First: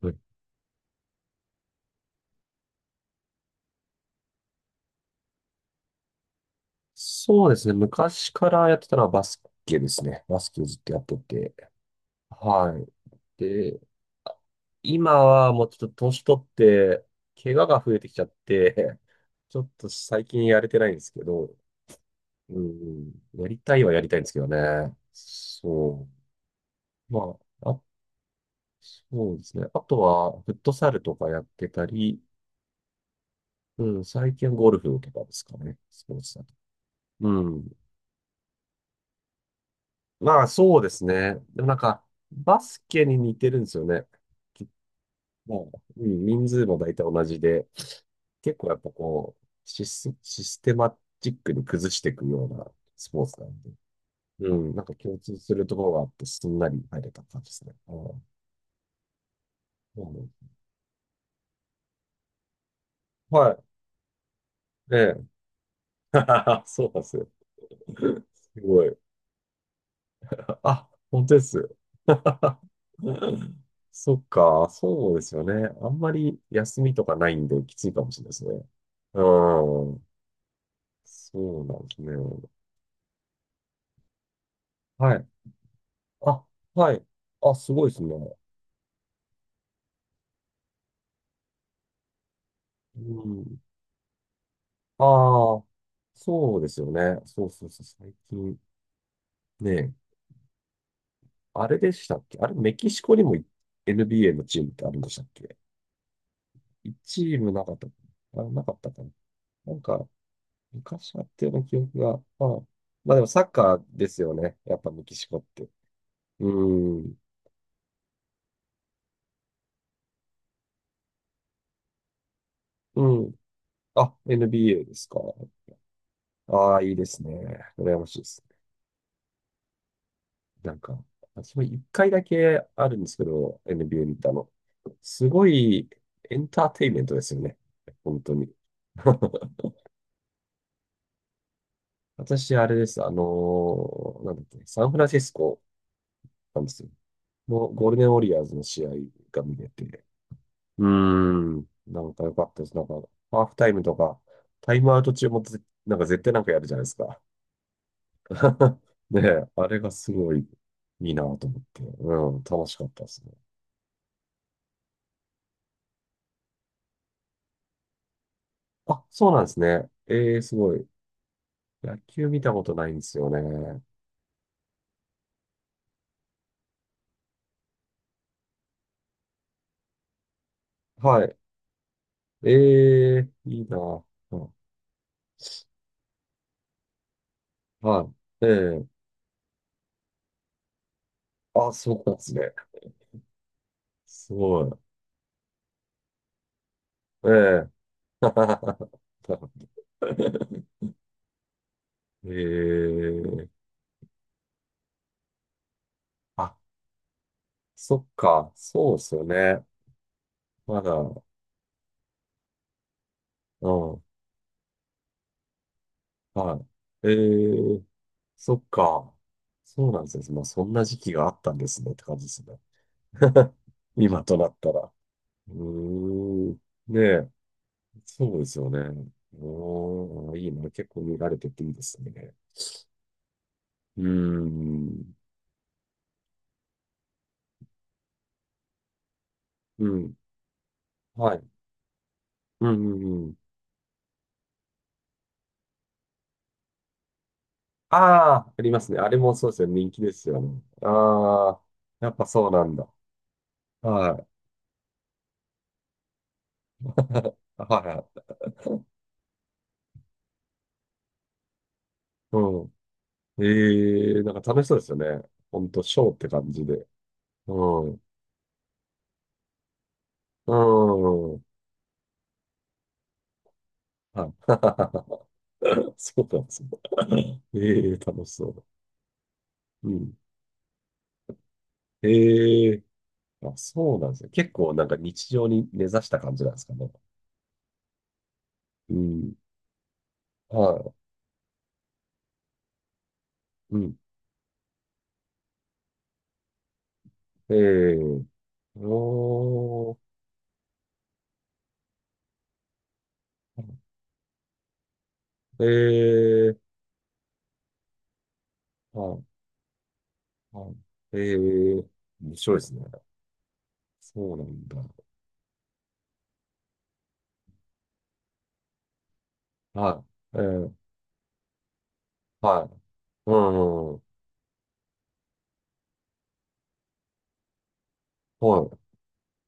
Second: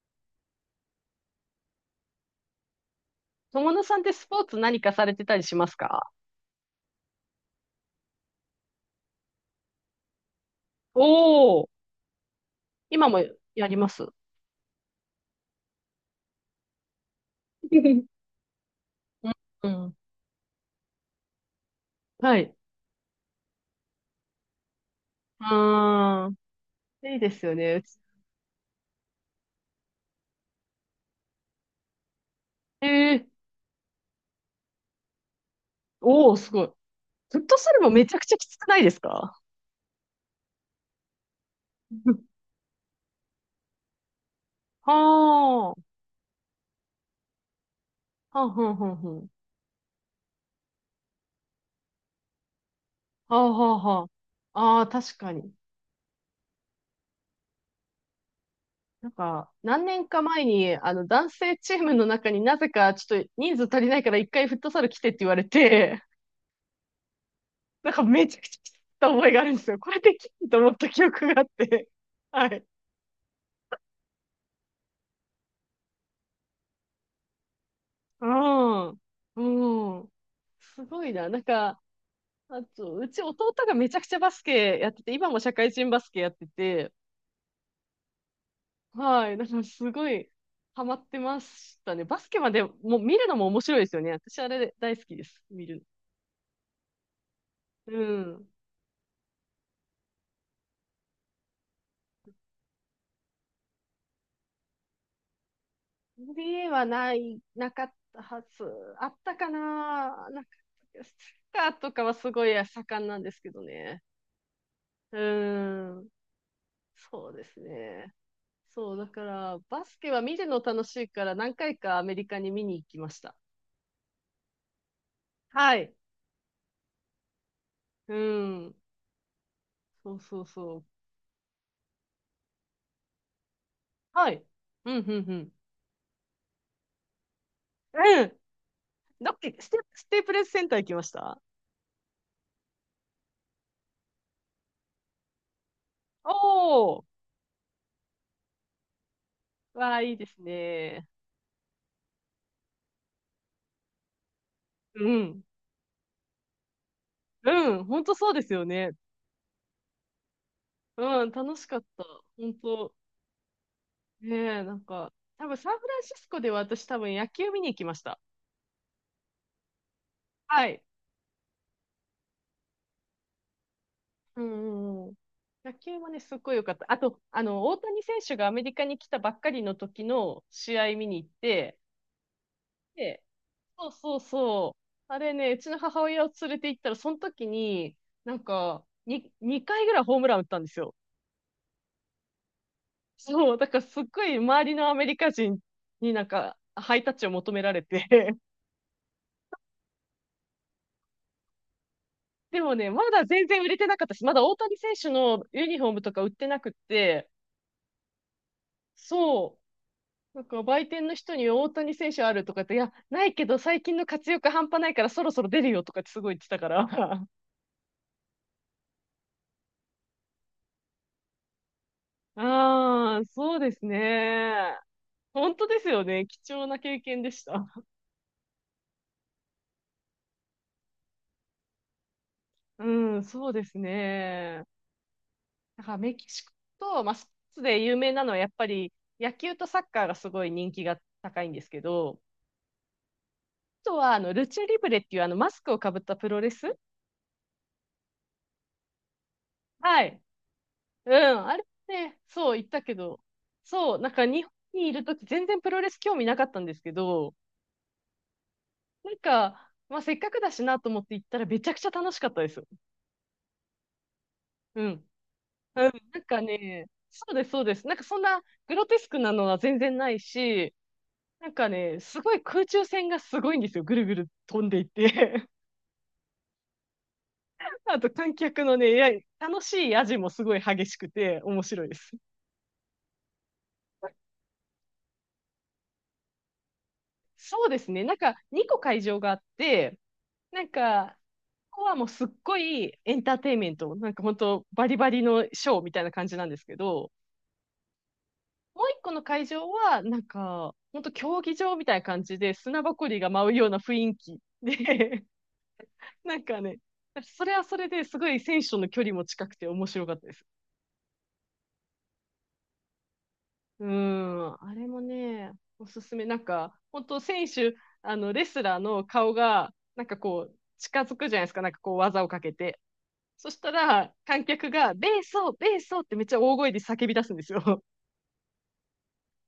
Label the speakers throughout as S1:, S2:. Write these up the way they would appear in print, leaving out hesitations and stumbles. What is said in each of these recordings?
S1: はい、
S2: 友野さんってスポーツ何かされてたりしますか？
S1: そうですね。昔からやってたのはバスケですね。バスケをずっとや
S2: お
S1: ってて。
S2: おー。
S1: はい。
S2: 今もやり
S1: で、
S2: ます。
S1: 今はもうちょっと年取って、怪我
S2: う
S1: が増えてきちゃって、
S2: ん。
S1: ちょっと最近やれてないんですけど、
S2: はい。
S1: うん、やりたいはやりたいんですけどね。そ
S2: あー、
S1: う。
S2: いいで
S1: ま
S2: すよ
S1: あ、
S2: ね。う
S1: そうですね。あとは、フットサルとかやってたり、
S2: えー、
S1: うん、最近はゴルフとかですかね。スポー
S2: おお、
S1: ツだ
S2: す
S1: と。
S2: ごい。
S1: う
S2: フット
S1: ん。
S2: サルもめちゃくちゃきつくないですか？
S1: まあ、そうですね。でもなんか、
S2: うん。
S1: バスケに似てるんですよね。き
S2: はあ、
S1: も
S2: は
S1: う、うん、人数も大体同じで、
S2: あ、
S1: 結
S2: は
S1: 構
S2: あ、
S1: やっぱ
S2: は
S1: こう、システマチックに崩していくようなスポー
S2: あ、
S1: ツなんで、
S2: はあ、はあ、は
S1: う
S2: あ、
S1: ん、
S2: あ
S1: なん
S2: あ、
S1: か
S2: 確
S1: 共
S2: か
S1: 通
S2: に。
S1: するところがあって、すんなり入れた感じですね。うん、
S2: なんか、何
S1: う
S2: 年か
S1: ん、
S2: 前に、男性チームの中になぜか、ちょっと
S1: は
S2: 人数
S1: い。
S2: 足りないから一回フットサル
S1: え
S2: 来てって
S1: え。
S2: 言われて、
S1: そうなんですよ。
S2: なんかめちゃくちゃ
S1: す
S2: 切っ
S1: ごい。
S2: た覚えがあるんですよ。これできると思った
S1: あ、
S2: 記
S1: 本
S2: 憶
S1: 当
S2: が
S1: で
S2: あっ
S1: す。
S2: て。はい。
S1: そっか、そうですよね。あんまり休みとかないんできついかもしれな
S2: う
S1: いですね。
S2: ん。
S1: う
S2: う
S1: ん。
S2: ん。すごいな。なん
S1: そうな
S2: か、
S1: んですね。
S2: あと、うち弟がめちゃくちゃバスケやってて、
S1: はい。
S2: 今も社会人バスケやっ
S1: あ、
S2: てて、
S1: はい。あ、すごいですね。
S2: はい。なんかすごいハマってましたね。バスケまでもう
S1: う
S2: 見るのも
S1: ん。
S2: 面白いですよね。私あれ大好きです。
S1: ああ、
S2: 見る
S1: そうですよね。そうそうそう。
S2: の。う
S1: 最
S2: ん。
S1: 近ね、あれでしたっけ、あれ、メキシコにも NBA のチームってあるんでしたっけ？
S2: は
S1: 一
S2: な
S1: チ
S2: い、
S1: ームな
S2: な
S1: かっ
S2: か
S1: た
S2: っ
S1: か
S2: たは
S1: なあ、
S2: ず。
S1: なかったか
S2: あ
S1: な。
S2: ったか
S1: なんか、
S2: な。なんか、サッ
S1: 昔やってる
S2: カ
S1: 記
S2: ーと
S1: 憶
S2: かは
S1: が、
S2: すごい
S1: まあ、
S2: 盛ん
S1: まあ
S2: な
S1: で
S2: ん
S1: も
S2: です
S1: サ
S2: け
S1: ッ
S2: ど
S1: カー
S2: ね。
S1: ですよね。やっぱメキ
S2: う
S1: シコって。
S2: ーん。
S1: うーん。
S2: そうですね。そう、だから、バスケは見るの楽しいから何回かアメリカに見に行き
S1: う
S2: まし
S1: ん。
S2: た。
S1: あ、NBA ですか。
S2: はい。
S1: ああ、いいですね。羨ま
S2: う
S1: しいですね。
S2: ん。そうそう
S1: な
S2: そ
S1: ん
S2: う。
S1: か、私も一回だけあるんですけど、NBA 見
S2: は
S1: た
S2: い。
S1: の。
S2: うん、うん、
S1: す
S2: う
S1: ご
S2: ん。
S1: いエンターテインメントですよね。本
S2: うん。
S1: 当に。
S2: ど っけ、ステ、ステープレスセンター行きました？
S1: 私、あれです。なんだっけ、サンフランシスコなんですよ。
S2: おー。
S1: のゴールデンウォリアーズの試合が見れ
S2: わあ、
S1: て、
S2: いいです
S1: うー
S2: ね。
S1: ん。なんか良かったです。なんか、ハーフタイムとか、タイムアウ
S2: う
S1: ト中も
S2: ん。
S1: なんか絶対なんかやるじゃないですか。
S2: うん。本当そうですよ ね。
S1: ねえ、あれがすごいいいな
S2: うん。
S1: と
S2: 楽
S1: 思っ
S2: しか
S1: て、
S2: った。
S1: うん、
S2: 本
S1: 楽しかっ
S2: 当。
S1: たですね。
S2: ねえ、なんか、多分サンフランシスコでは私多分野球見に行きました。
S1: あ、そうなんですね。えー、す
S2: は
S1: ご
S2: い。
S1: い。野球見たことないんですよね。
S2: うんうんうん。野球はね、すっごい良かった。あと、大谷選手がアメリカに来たばっかりの時の試合見に
S1: は
S2: 行っ
S1: い。
S2: て、で、
S1: えー、いい
S2: そう
S1: な。
S2: そう
S1: うん。
S2: そう。あれね、うちの母親を連れて行ったら、その時に、
S1: は
S2: なん
S1: い。え
S2: か、
S1: ー、
S2: 2回ぐらいホームラン打ったんですよ。
S1: あ、そうなんですね。
S2: そう、だからすっご
S1: す
S2: い
S1: ご
S2: 周
S1: い。
S2: りのアメリカ人になんか、ハイタッチを求め
S1: え
S2: られて。
S1: ー。え
S2: でもね、まだ全
S1: ー、
S2: 然売れてなかったし、まだ大谷選手のユニフォームとか売ってなくって、
S1: そっか、そうっすよ
S2: そ
S1: ね。
S2: う、なんか
S1: ま
S2: 売
S1: だ、
S2: 店の人に大谷選手あるとかって、いや、ないけど
S1: う
S2: 最近
S1: ん、
S2: の活躍半端ないからそろそろ出るよとかってすごい言ってた
S1: は
S2: から。
S1: い。え ー、そっか。そうなんですね。まあ、そんな時期があったんですねって感じですね。
S2: ああ、そうです
S1: 今となった
S2: ね。
S1: ら。う
S2: 本当ですよね。貴
S1: ーん。
S2: 重な経
S1: ね
S2: 験
S1: え、
S2: でした。
S1: そうですよね。うーん、いいな。結構見られてていいですね。
S2: うん、そうです
S1: うー
S2: ね。
S1: ん。
S2: だからメキシコと、まあ、スポーツで有名なのはやっぱり野球とサッ
S1: う
S2: カーが
S1: ん。
S2: すごい人気が
S1: は
S2: 高
S1: い。
S2: いんですけど、
S1: うん、うん、うん。
S2: あとはあのルチャリブレっていうあのマスクをかぶったプロレス。
S1: ああ、ありますね。あれもそうですよね。人気
S2: は
S1: で
S2: い。
S1: すよね。
S2: うん、
S1: あ
S2: あ
S1: あ、
S2: れ
S1: やっ
S2: ね、
S1: ぱそう
S2: そう言
S1: な
S2: っ
S1: ん
S2: た
S1: だ。
S2: けど、そう、なん
S1: は
S2: か
S1: い。
S2: 日本にいるとき全然プロレス興味なかったんですけど、
S1: はい。
S2: なんか、まあせっかくだしなと思って行ったらめちゃくちゃ楽しかったですよ。
S1: うん。ええ、なんか楽しそう
S2: う
S1: ですよ
S2: ん。
S1: ね。ほんと、
S2: うん、
S1: ショーっ
S2: なん
S1: て
S2: か
S1: 感じ
S2: ね、
S1: で。
S2: そうです、そうで
S1: う
S2: す。なん
S1: ん。
S2: かそんなグロテスクなのは全然ない
S1: う
S2: し、
S1: ん。
S2: なんかね、すごい空中戦がすごいんですよ。ぐるぐる
S1: はい。
S2: 飛んでいって。
S1: そうなんですね。え え、
S2: あと
S1: 楽し
S2: 観
S1: そう。
S2: 客のね、いや、楽し
S1: う
S2: い味
S1: ん。
S2: もすごい激しくて面白いです。
S1: ええ、あ、そうなんですね。結構なんか日常に根ざした感じなんですかね。
S2: そうですね。なんか2個
S1: う
S2: 会場があ
S1: ん。
S2: って、なん
S1: はい。
S2: かこはもうすっごいエンターテインメン
S1: う
S2: ト、
S1: ん。
S2: なんか本当バリバリのショーみたいな感じなんですけど、
S1: ええ、
S2: もう一個の会場
S1: おー。
S2: は、なんか、本当競技場みたいな感じで砂ぼこりが舞うような雰囲気で、なん
S1: え
S2: か
S1: え、
S2: ね、それはそれですごい選手との距離
S1: はい。
S2: も近くて面白かったです。
S1: はい。ええ、面白いですね。
S2: うー
S1: そうな
S2: ん、
S1: ん
S2: あ
S1: だ。
S2: れもね、おすすめ。なんか、本当選手、あの、レスラーの顔が、なんか
S1: は
S2: こう、
S1: い。ええ、
S2: 近づくじゃないですか、なんかこう、技をかけ
S1: は
S2: て。
S1: い。
S2: そした
S1: うん。
S2: ら、観客が、ベーソー、ベーソーってめっちゃ大声で叫び出すんですよ。
S1: は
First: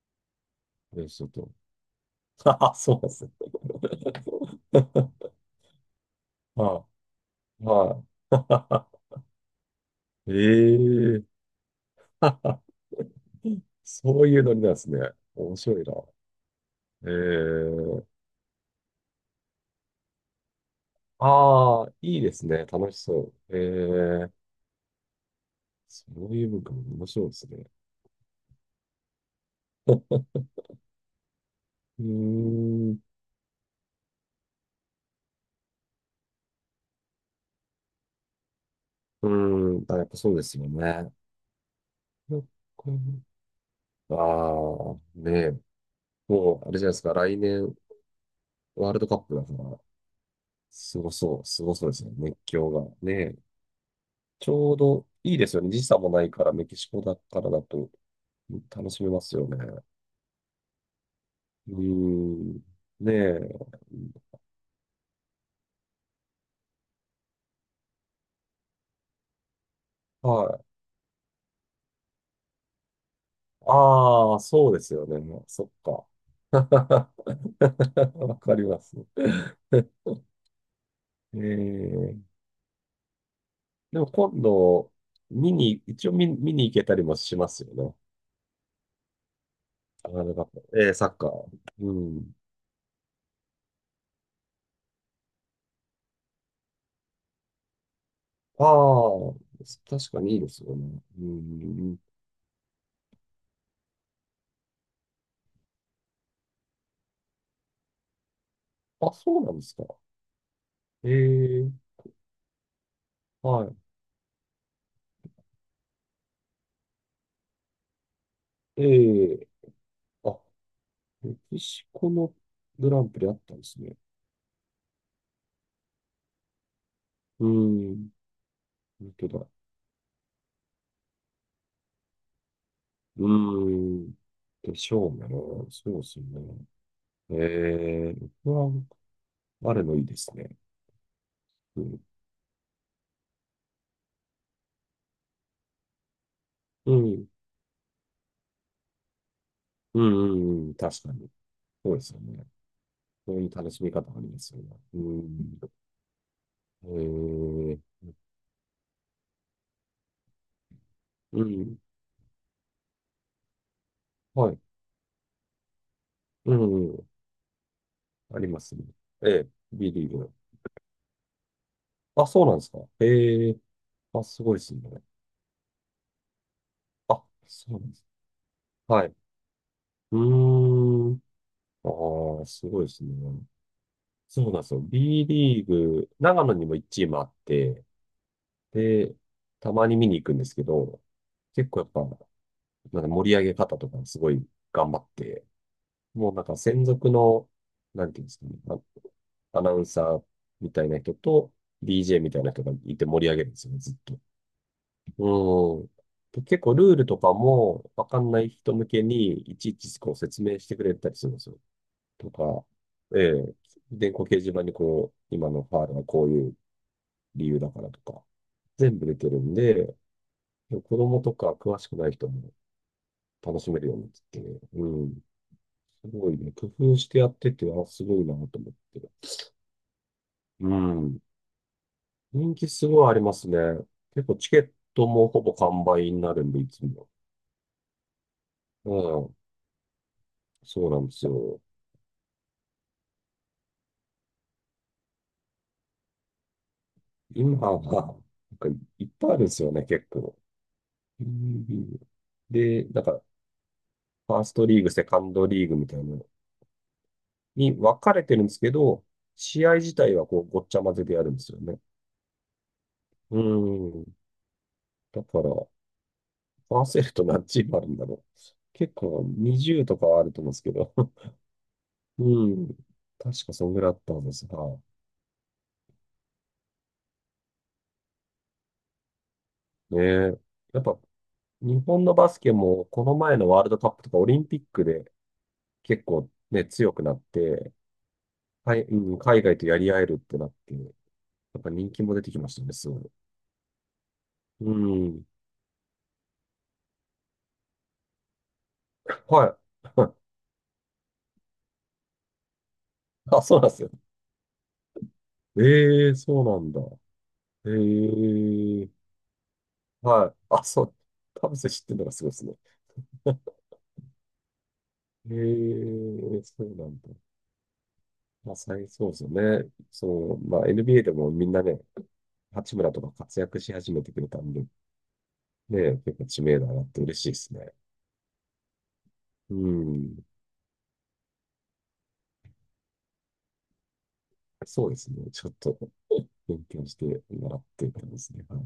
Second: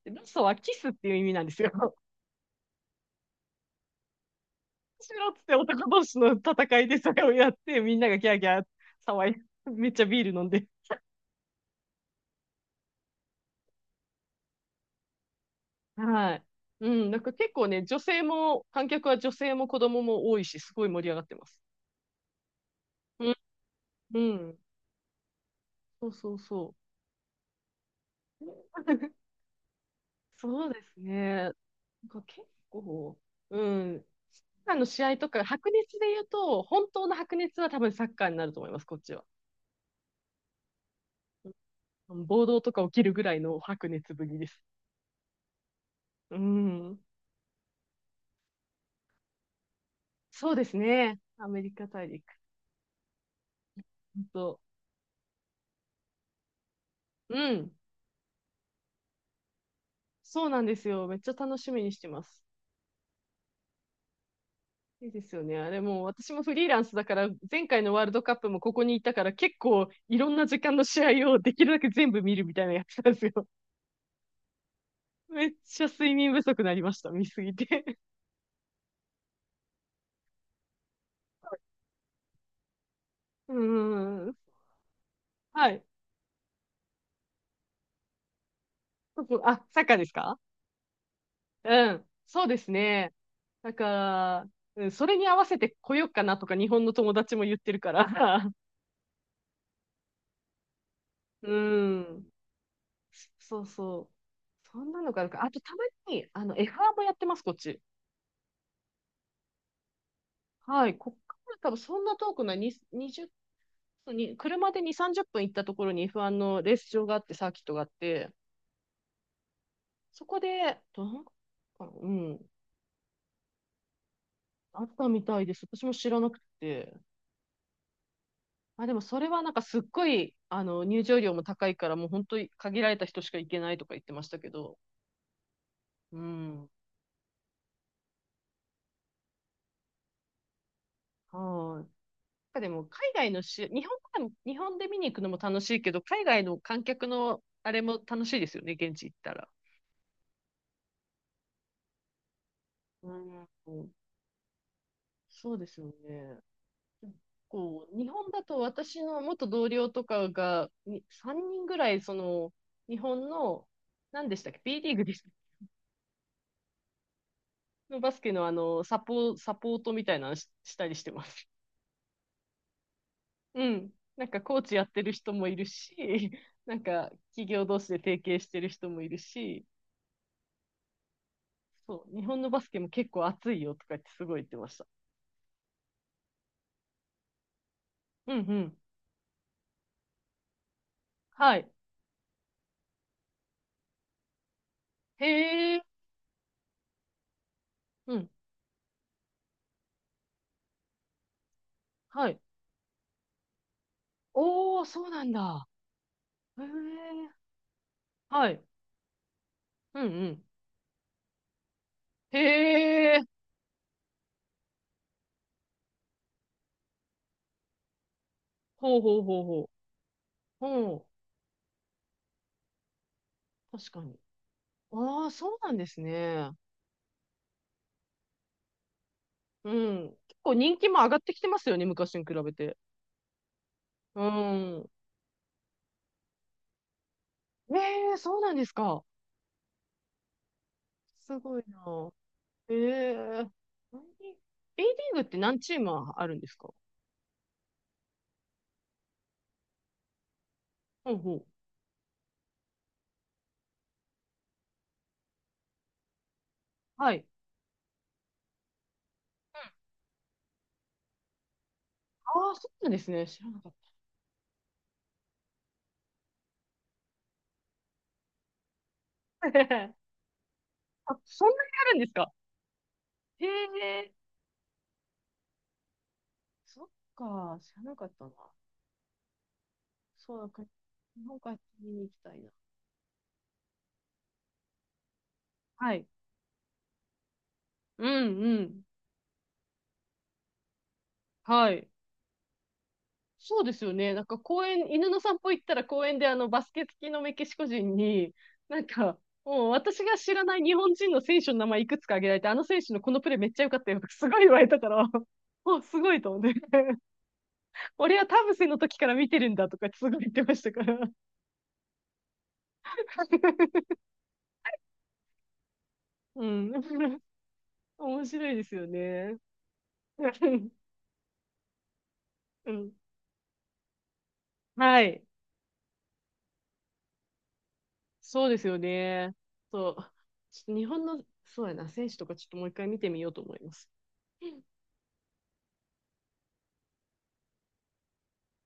S2: でベーソーはキスっ
S1: い。え
S2: て
S1: え、
S2: いう意
S1: ちょっ
S2: 味なん
S1: と、
S2: ですよ。
S1: あ、そうですね。
S2: しろっ つって男同士の戦
S1: は
S2: いでそれをやっ
S1: い。
S2: て、みん
S1: は
S2: ながギャーギャー騒い、めっちゃビ
S1: い。
S2: ー ル飲んで。
S1: ええ。 そういうノリなんですね。面白いな。
S2: はい。う
S1: え
S2: ん、なんか結構ね、女
S1: え、
S2: 性も、観客は女性も子供も多いし、すごい盛り上がってます。
S1: ああ、いいですね。楽し
S2: う
S1: そ
S2: ん、
S1: う。
S2: う
S1: ええ、
S2: ん、
S1: そ
S2: そうそ
S1: う
S2: う
S1: いう文化
S2: そ
S1: も面白いですね。
S2: う。そうですね。な
S1: う
S2: んか結
S1: ーん。
S2: 構、うん、サッカーの試合とか、白熱で言うと、本当の白熱は多分サッカーになると思います、こっちは。
S1: うーん。あ、やっぱそうですよね。
S2: うん。
S1: なん
S2: 暴
S1: か、
S2: 動とか起きるぐらいの白熱
S1: あ
S2: ぶりです。
S1: あ、ねえ。
S2: う
S1: もう、あれじゃないで
S2: ん。
S1: すか。来年、ワールドカップだから、
S2: そうです
S1: すご
S2: ね。
S1: そう、
S2: ア
S1: す
S2: メリ
S1: ご
S2: カ
S1: そうです
S2: 大
S1: ね。
S2: 陸。
S1: 熱狂が。ねえ。
S2: 本
S1: ち
S2: 当。
S1: ょうどいいですよね。時差もないから、メキシコだから
S2: う
S1: だ
S2: ん。
S1: と楽しめますよね。
S2: そうなんですよ。めっちゃ楽し
S1: う
S2: みにしてます。
S1: ーん。ねえ。
S2: いいですよね。あれもう私もフリーランスだから、前回のワールドカップもここにいたから、結構いろん
S1: は
S2: な時
S1: い。
S2: 間の試合をできるだけ全部見るみたいなやつなんですよ。
S1: ああ、そうですよね。
S2: めっ
S1: そっ
S2: ちゃ
S1: か。
S2: 睡眠不足になりました。見すぎて。
S1: わかります。えー、
S2: う
S1: でも
S2: ん。うん、
S1: 今度、見
S2: は
S1: に、
S2: い。
S1: 一応見に行けたりもしますよね。
S2: 僕あ、サッカーで
S1: あ
S2: す
S1: の、な
S2: か？
S1: かえー、サッカー。
S2: う
S1: う
S2: ん。
S1: ん。
S2: そうですね。なんか、うん、それに合わせて来ようかなとか日本の友達も言ってるから。
S1: ああ、確かにいいですよね。う
S2: う
S1: ん。
S2: ん。そうそう。そんなのがあるか。あとたまに、F1 もやってます、こっち。
S1: あ、そうなんですか。
S2: はい。こっから多
S1: え
S2: 分
S1: え、
S2: そんな遠くない、に
S1: は
S2: 20に、車で2、30分行ったところに F1 のレース場があって、サーキットがあって、
S1: い。ええ、
S2: そ
S1: あ、
S2: こで、
S1: メキシ
S2: う
S1: コの
S2: ん、
S1: グランプリあったんですね。
S2: あったみたいです。私も知らなくて。
S1: うーん。
S2: まあ、でも
S1: 本
S2: そ
S1: 当
S2: れは
S1: だ。
S2: なんかすっごい、入場料も高いから、もう本当に限られた人
S1: うー
S2: しか行けないとか言って
S1: ん。
S2: ましたけ
S1: で
S2: ど。
S1: しょうね。そうで
S2: う
S1: すね。
S2: ん。
S1: えー、僕は、あれのいいですね。
S2: は
S1: う
S2: い。なん
S1: ん。
S2: かでも海外のし、日本からも、日本で見に行くのも楽しいけど、海外の観
S1: う
S2: 客
S1: ん。
S2: のあれも楽しいですよね、現地行ったら。
S1: うん。うんうん、確かに。そうですよね。
S2: う
S1: そういう楽し
S2: ん。
S1: み方ありますよね。う
S2: そう
S1: ん。
S2: ですよね。
S1: えー、
S2: こう、日本だと私の元同僚とかが、に3
S1: う
S2: 人ぐ
S1: ん。
S2: らい、その、日本の、何でした
S1: は
S2: っ
S1: い。
S2: け？ B リーグです。
S1: うん。うん、
S2: のバスケ
S1: あ
S2: の
S1: りますね。ええ、
S2: サポート
S1: B
S2: み
S1: リ
S2: た
S1: ー
S2: いな
S1: グ。
S2: のしたりしてます。
S1: あ、そうなんですか。ええ、
S2: うん。
S1: あ、
S2: なんか
S1: すご
S2: コ
S1: い
S2: ー
S1: で
S2: チ
S1: す
S2: やって
S1: ね。
S2: る人もいるし、なんか
S1: あ、
S2: 企業
S1: そ
S2: 同
S1: うな
S2: 士
S1: んで
S2: で
S1: す。
S2: 提携してる人も
S1: は
S2: い
S1: い。
S2: るし、
S1: うーん。
S2: そう、日
S1: あ
S2: 本
S1: あ、
S2: のバ
S1: す
S2: スケ
S1: ごい
S2: も
S1: ですね。
S2: 結構熱いよとか言ってすごい
S1: そ
S2: 言っ
S1: う
S2: て
S1: なん
S2: ま
S1: です
S2: し
S1: よ。
S2: た。
S1: B リーグ、長野にも1チームあって、
S2: うんうん。
S1: で、たまに見に行くんですけど、
S2: は
S1: 結
S2: い。
S1: 構やっぱ、なんか盛り上げ方とかすごい頑張って、
S2: へえ。
S1: もうなんか専属の、なん
S2: う
S1: ていうん
S2: ん。
S1: ですかね、あ、アナウンサーみたいな人と DJ
S2: は
S1: みた
S2: い。
S1: いな人がいて盛り上げるんですよね、ずっと。
S2: おー、そうなんだ。
S1: うん。で、結
S2: へえ。
S1: 構ルールとかもわかんない
S2: はい。
S1: 人向けにいちいち
S2: うん
S1: こう
S2: うん。
S1: 説明してくれたりするんですよ。とか、
S2: へえ。
S1: ええ、電光掲示板にこう、今のファールはこういう理由だからとか、
S2: ほ
S1: 全
S2: う
S1: 部出
S2: ほう
S1: てる
S2: ほう
S1: ん
S2: ほう。
S1: で、
S2: ほ
S1: 子供とか詳しくない人も楽し
S2: う。
S1: める
S2: 確
S1: よう
S2: か
S1: になっ
S2: に。
S1: てて、うん、
S2: ああ、そうなんです
S1: すごい
S2: ね。
S1: ね、工夫してやってて、あ、すごいなと思って。
S2: うん。結構
S1: う
S2: 人気も上が
S1: ん、
S2: ってきてますよね、昔に比べ
S1: 人気
S2: て。
S1: すごいありますね。
S2: う
S1: 結構チケッ
S2: ん。
S1: トもほぼ完売になるんで、いつも。
S2: ええ、そうなんです
S1: う
S2: か？
S1: ん、そうなんです
S2: すご
S1: よ。
S2: いな。ええ、 A リーグって何チームあるんですか？
S1: 今は、なんかいっぱいあるんですよね、結構。
S2: ほう
S1: う
S2: ほう。
S1: ん。で、なんか、ファーストリーグ、セカンドリーグみたいな
S2: はい。
S1: に分かれてるんですけど、試合自体はこうごっちゃ混ぜでやるんですよね。
S2: ああ、そうなんですね。
S1: う
S2: 知らなかっ
S1: ーん。だから、パーセルと何チームあるんだろう。結構
S2: た。
S1: 20 とかはあると思うんですけど。
S2: あ、そんなにあるんですか？
S1: うん。
S2: へ
S1: 確かそんぐらいあっ
S2: え、
S1: たんですが。
S2: そっか、知らなかったな。
S1: ね
S2: そう
S1: え。
S2: だから、
S1: やっぱ
S2: 日本から
S1: 日
S2: 見に
S1: 本
S2: 行き
S1: のバ
S2: た
S1: ス
S2: いな。
S1: ケもこの前のワールドカップとかオリンピックで
S2: は
S1: 結
S2: い。
S1: 構ね、強くなって、
S2: うんう
S1: はい、
S2: ん。
S1: うん、海外とやり合えるってなって、やっぱ
S2: はい。
S1: 人気も出てきましたね、すごい。
S2: そうですよね。なんか公
S1: う
S2: 園、犬の
S1: ん。
S2: 散歩行ったら公園であのバスケ好きのメキシコ人に、なんか、
S1: は
S2: もう
S1: い。
S2: 私 が知らない日本人の選手の名前いくつか挙げられて、あの選手のこのプレー
S1: あ、
S2: めっ
S1: そ
S2: ち
S1: う
S2: ゃ
S1: な
S2: 良
S1: ん
S2: か
S1: で
S2: っ
S1: すよ。
S2: たよとかすごい言われたから、もうす
S1: え
S2: ご
S1: え、
S2: いと思っ
S1: そう
S2: て。
S1: なんだ。え
S2: 俺は田臥の
S1: え、
S2: 時から見てるんだとかすごい言っ
S1: はい。
S2: てまし
S1: あ、
S2: たか
S1: そう。
S2: ら。
S1: 田臥知ってるのがすごいですね。ええ、
S2: う
S1: そう
S2: ん。
S1: なんだ。
S2: 面白
S1: ま
S2: い
S1: あ、
S2: ですよ
S1: そうですよ
S2: ね。
S1: ね。そう、まあ、NBA でもみんなね、
S2: う
S1: 八
S2: ん。
S1: 村とか活躍し始めてくれたんで、
S2: はい。
S1: ね、結構知名度上がって嬉しいですね。
S2: そうですよね。
S1: う
S2: そう。
S1: ん。
S2: ちょっと日本の、そうやな、選手とかちょっともう一回見てみようと思います。
S1: そうですね。ちょっと勉強してもらってたんですね。はい。